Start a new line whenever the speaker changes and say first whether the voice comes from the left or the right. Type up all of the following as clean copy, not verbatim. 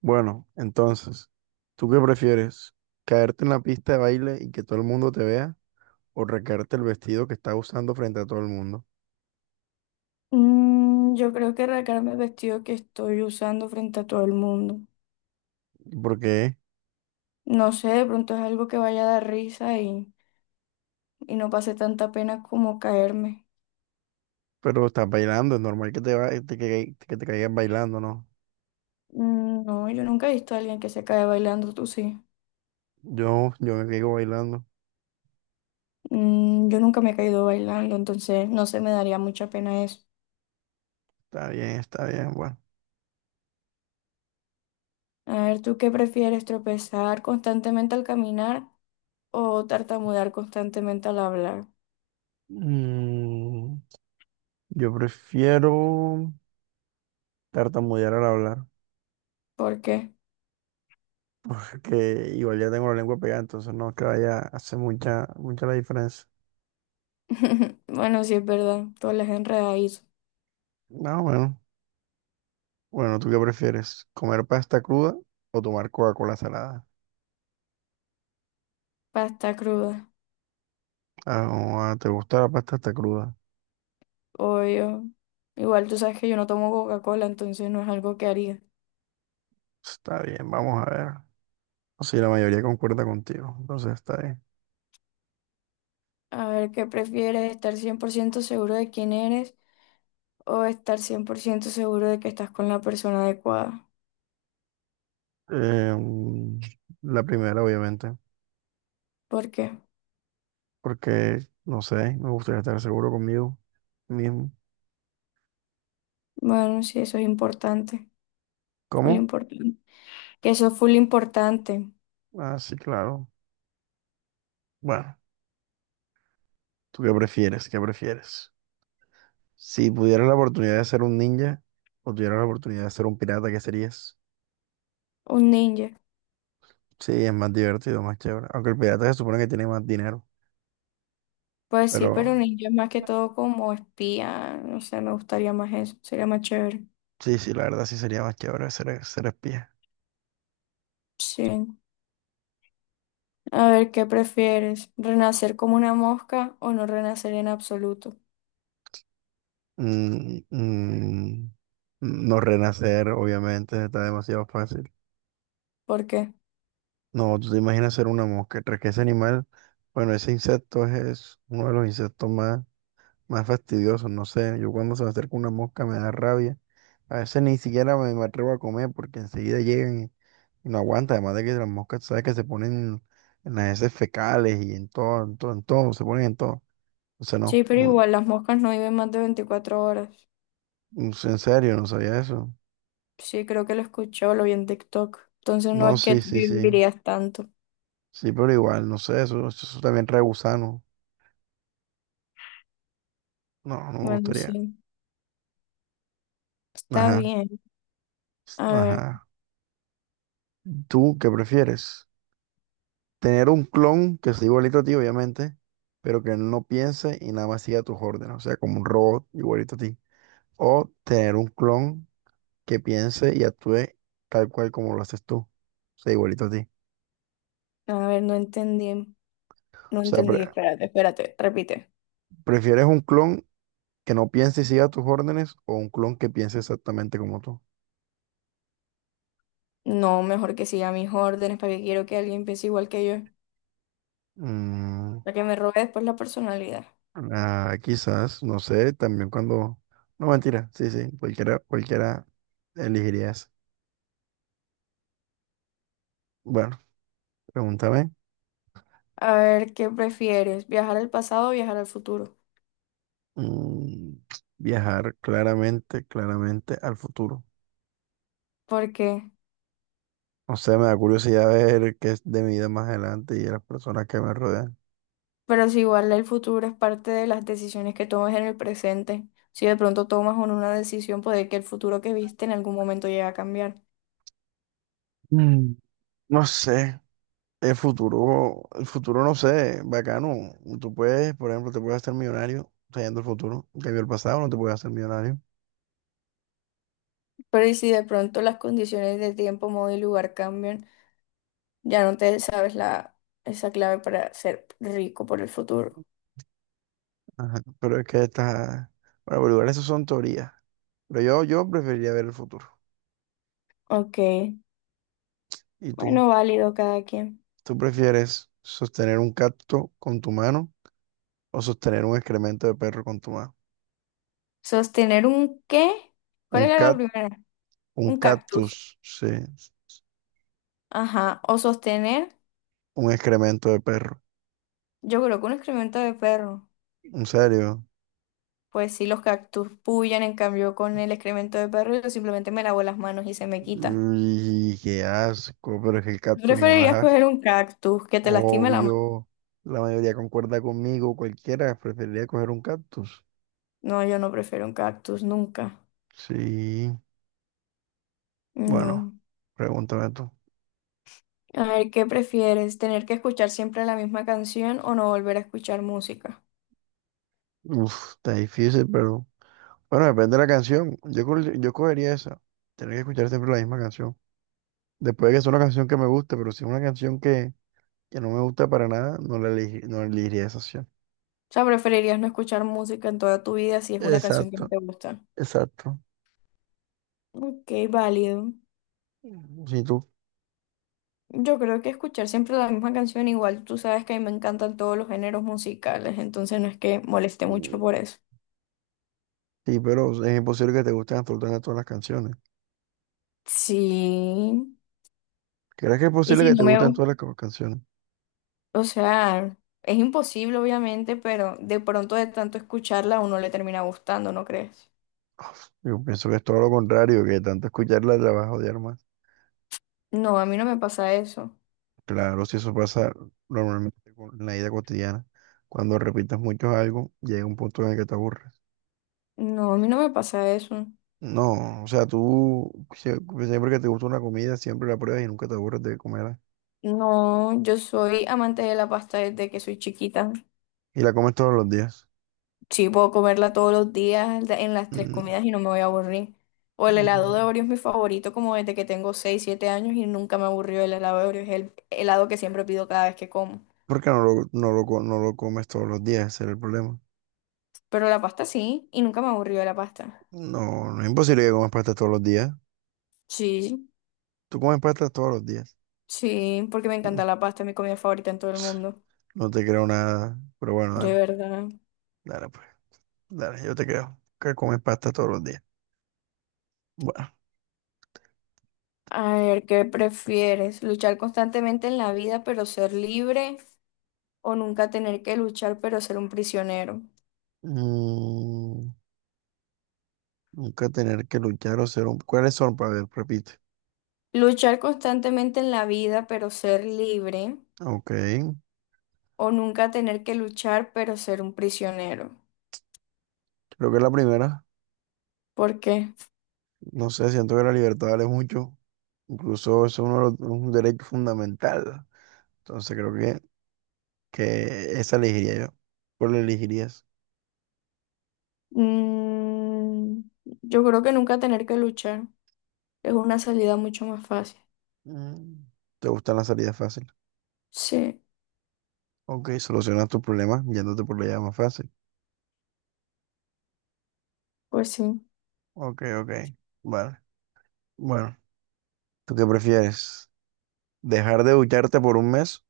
right: Bueno, entonces, ¿tú qué prefieres? ¿Caerte en la pista de baile y que todo el mundo te vea? ¿O recaerte el vestido que estás usando frente a todo el mundo?
left: Yo creo que arrancarme el vestido que estoy usando frente a todo el mundo.
right: ¿Y ¿por qué?
left: No sé, de pronto es algo que vaya a dar risa y no pase tanta pena como caerme.
right: Pero estás bailando, es normal que te caigas bailando, ¿no?
left: No, yo nunca he visto a alguien que se cae bailando, tú sí.
right: Yo me caigo bailando.
left: Yo nunca me he caído bailando, entonces no se me daría mucha pena eso.
right: Está bien, bueno.
left: A ver, ¿tú qué prefieres, tropezar constantemente al caminar o tartamudear constantemente al hablar?
right: Mm, yo prefiero tartamudear al hablar,
left: ¿Por qué?
right: porque igual ya tengo la lengua pegada, entonces no es que vaya a hacer mucha, mucha la diferencia.
left: Bueno, sí es verdad, todas las enredadizas,
right: No, bueno. Bueno, ¿tú qué prefieres? ¿Comer pasta cruda o tomar Coca-Cola salada?
left: pasta cruda.
right: Ah, ah, ¿te gusta la pasta hasta cruda?
left: Obvio. Igual tú sabes que yo no tomo Coca-Cola, entonces no es algo que haría.
right: Está bien, vamos a ver. Sí, la mayoría concuerda contigo, entonces está bien.
left: A ver, ¿qué prefieres? ¿Estar 100% seguro de quién eres o estar 100% seguro de que estás con la persona adecuada?
right: Eh, mm, la primera, obviamente,
left: ¿Por qué?
right: porque, no sé, me gustaría estar seguro conmigo mismo.
left: Bueno, sí, eso es importante. Full
right: ¿Cómo?
left: importante. Que eso es full importante.
right: Ah, sí, claro. Bueno, ¿tú qué prefieres? ¿Qué prefieres? Si pudieras la oportunidad de ser un ninja o tuvieras la oportunidad de ser un pirata, ¿qué serías?
left: Un ninja.
right: Sí, es más divertido, más chévere. Aunque el pirata se supone que tiene más dinero.
left: Pues sí,
right: Pero
left: pero un ninja es más que todo como espía. No sé, me gustaría más eso. Sería más chévere.
right: sí, sí, la verdad sí sería más chévere ser espía.
left: Sí. A ver, ¿qué prefieres? ¿Renacer como una mosca o no renacer en absoluto?
right: Mm, mm, no renacer, obviamente, está demasiado fácil.
left: ¿Por qué?
right: No, tú te imaginas ser una mosca. Tras que ese animal, bueno, ese insecto es uno de los insectos más fastidioso, no sé, yo cuando se me acerca una mosca me da rabia, a veces ni siquiera me atrevo a comer porque enseguida llegan y no aguanta, además de que las moscas, tú sabes que se ponen en las heces fecales y en todo, en todo, en todo, se ponen en todo, o sea, no,
left: Sí, pero
right: no,
left: igual las moscas no viven más de 24 horas.
right: no sé, en serio, no sabía eso,
left: Sí, creo que lo escuchó, lo vi en TikTok. Entonces no
right: no,
left: es
right: sí,
left: que
right: sí, sí,
left: vivirías tanto.
right: sí, pero igual, no sé, eso también trae gusano, no, no me
left: Bueno,
right: gustaría,
left: sí, está
right: ajá,
left: bien. A ver,
right: ajá, ¿tú qué prefieres? Tener un clon que sea igualito a ti, obviamente, pero que él no piense y nada más siga tus órdenes, o sea, como un robot igualito a ti. O tener un clon que piense y actúe tal cual como lo haces tú, o sea, igualito a ti.
left: a ver, no entendí.
right: O
left: No
right: sea,
left: entendí, espérate, espérate, repite.
right: ¿prefieres un clon que no piense y siga tus órdenes o un clon que piense exactamente como tú?
left: No, mejor que siga mis órdenes para que quiero que alguien piense igual que yo,
right: Mm,
left: para que me robe después la personalidad.
right: ah, quizás, no sé, también cuando... No, mentira, sí, sí, cualquiera, cualquiera elegiría eso. Bueno, pregúntame.
left: A ver, ¿qué prefieres? ¿Viajar al pasado o viajar al futuro?
right: Mm, Viajar claramente, claramente al futuro.
left: Porque
right: No sé, me da curiosidad ver qué es de mi vida más adelante y de las personas que me rodean.
left: pero si igual el futuro es parte de las decisiones que tomas en el presente, si de pronto tomas una decisión, puede que el futuro que viste en algún momento llegue a cambiar.
right: Mm, No sé, el futuro no sé, bacano. Tú puedes, por ejemplo, te puedes hacer millonario trayendo el futuro. En cambio, el pasado no te puedes hacer millonario.
left: Pero y si de pronto las condiciones de tiempo, modo y lugar cambian, ya no te sabes la, esa clave para ser rico por el futuro.
right: Ajá, pero es que estas, bueno, pero igual eso son teorías. Pero yo preferiría ver el futuro.
left: Ok,
right: ¿Y tú?
left: bueno, válido cada quien.
right: ¿Tú prefieres sostener un cacto con tu mano? O sostener un excremento de perro con tu mano.
left: ¿Sostener un qué?
right: Un
left: ¿Cuál era la
right: cat,
left: primera?
right: un
left: Un cactus.
right: cactus, sí.
left: Ajá, o sostener,
right: Un excremento de perro.
left: yo creo que un excremento de perro.
right: ¿En serio?
left: Pues sí, los cactus pullan, en cambio con el excremento de perro yo simplemente me lavo las manos y se me quitan.
right: Y qué asco, pero es que el
left: ¿Tú
right: cactus no
left: preferirías
right: da
left: coger
right: asco.
left: un cactus que te lastime la mano?
right: Obvio, la mayoría concuerda conmigo, cualquiera preferiría coger un cactus.
left: No, yo no prefiero un cactus, nunca.
right: Sí, bueno,
left: No.
right: pregúntame tú.
left: A ver, ¿qué prefieres? ¿Tener que escuchar siempre la misma canción o no volver a escuchar música?
right: Uf, está difícil, pero bueno, depende de la canción. Yo cogería esa. Tener que escuchar siempre la misma canción. Después de que sea una canción que me guste, pero si es una canción que no me gusta para nada, no elegiría esa opción.
left: O sea, ¿preferirías no escuchar música en toda tu vida si es una canción que no
right: Exacto,
left: te gusta?
right: exacto.
left: Ok, válido.
right: Mm, Si tú,
left: Yo creo que escuchar siempre la misma canción, igual tú sabes que a mí me encantan todos los géneros musicales, entonces no es que moleste mucho
right: mm,
left: por eso.
right: Sí, pero es imposible que te gusten absolutamente todas las canciones.
left: Sí,
right: ¿Crees que es
left: y
right: posible
left: si
right: que
left: no
right: te
left: me,
right: gusten todas las canciones?
left: o sea, es imposible obviamente, pero de pronto de tanto escucharla a uno le termina gustando, ¿no crees?
right: Yo pienso que es todo lo contrario, que tanto escucharla te la vas a odiar más.
left: No, a mí no me pasa eso.
right: Claro, si eso pasa normalmente en la vida cotidiana, cuando repitas mucho algo, llega un punto en el que te aburres.
left: No, a mí no me pasa eso.
right: No, o sea, tú siempre que te gusta una comida, siempre la pruebas y nunca te aburres de comerla.
left: No, yo soy amante de la pasta desde que soy chiquita.
right: Y la comes todos los días.
left: Sí, puedo comerla todos los días en las tres comidas
right: Mm.
left: y no me voy a aburrir. O el helado de
right: Mm,
left: Oreo es mi favorito como desde que tengo 6 7 años y nunca me aburrió el helado de Oreo. Es el helado que siempre pido cada vez que como.
right: Porque no lo comes todos los días, ese es el problema.
left: Pero la pasta sí, y nunca me aburrió la pasta.
right: No, no es imposible que comas pasta todos los días.
left: Sí,
right: Tú comes pasta todos los días.
left: sí, porque me
right: Mm,
left: encanta la pasta, es mi comida favorita en todo el
right: ps,
left: mundo.
right: No te creo nada, pero bueno,
left: De
right: dale,
left: verdad.
right: dale pues, dale, yo te creo que comes pasta todos los días. Bueno,
left: A ver, ¿qué prefieres? ¿Luchar constantemente en la vida pero ser libre o nunca tener que luchar pero ser un prisionero?
right: mm, nunca tener que luchar o ser un... ¿Cuáles son? Para ver, repite.
left: ¿Luchar constantemente en la vida pero ser libre
right: Ok, creo
left: o nunca tener que luchar pero ser un prisionero?
right: que la primera,
left: ¿Por qué?
right: no sé, siento que la libertad vale mucho. Incluso es un derecho fundamental. Entonces creo que esa elegiría yo. ¿Cuál elegirías?
left: Mm, yo creo que nunca tener que luchar es una salida mucho más fácil.
right: Mm, ¿te gustan las salidas fáciles?
left: Sí.
right: Ok, solucionas tus problemas yéndote por la vía más fácil.
left: Pues sí.
right: Ok, ok. Vale. Bueno, ¿tú qué prefieres? ¿Dejar de ducharte por un mes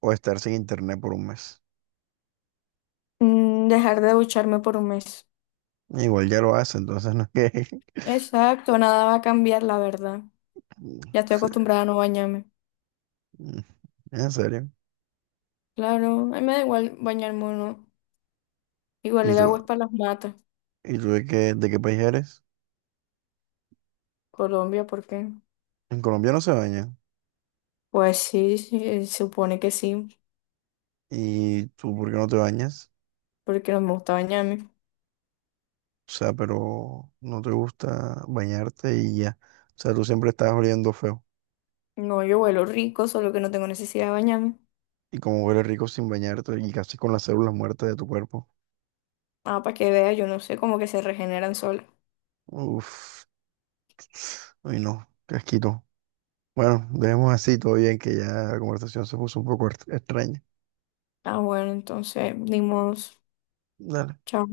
right: o estar sin internet por un mes?
left: Dejar de ducharme por un mes.
right: Igual ya lo hace, entonces no es que...
left: Exacto, nada va a cambiar, la verdad.
right: Mm,
left: Ya estoy
right: sí.
left: acostumbrada a no bañarme.
right: Mm. En serio.
left: Claro, a mí me da igual bañarme o no. Igual
right: ¿Y
left: el
right: tú,
left: agua es para las matas.
right: y tú de qué país eres?
left: Colombia, ¿por qué?
right: En Colombia no se baña.
left: Pues sí, sí, supone que sí,
right: ¿Y tú por qué no te bañas?
left: porque no me gusta bañarme.
right: O sea, pero no te gusta bañarte y ya. O sea, tú siempre estás oliendo feo.
left: No, yo huelo rico, solo que no tengo necesidad de bañarme.
right: Y como hueles rico sin bañarte y casi con las células muertas de tu cuerpo.
left: Ah, para que vea, yo no sé, como que se regeneran solas.
right: Uf. Uy, no. Qué asquito. Bueno, dejemos así todo bien que ya la conversación se puso un poco extraña.
left: Ah, bueno, entonces, dimos.
right: Dale.
left: Chao.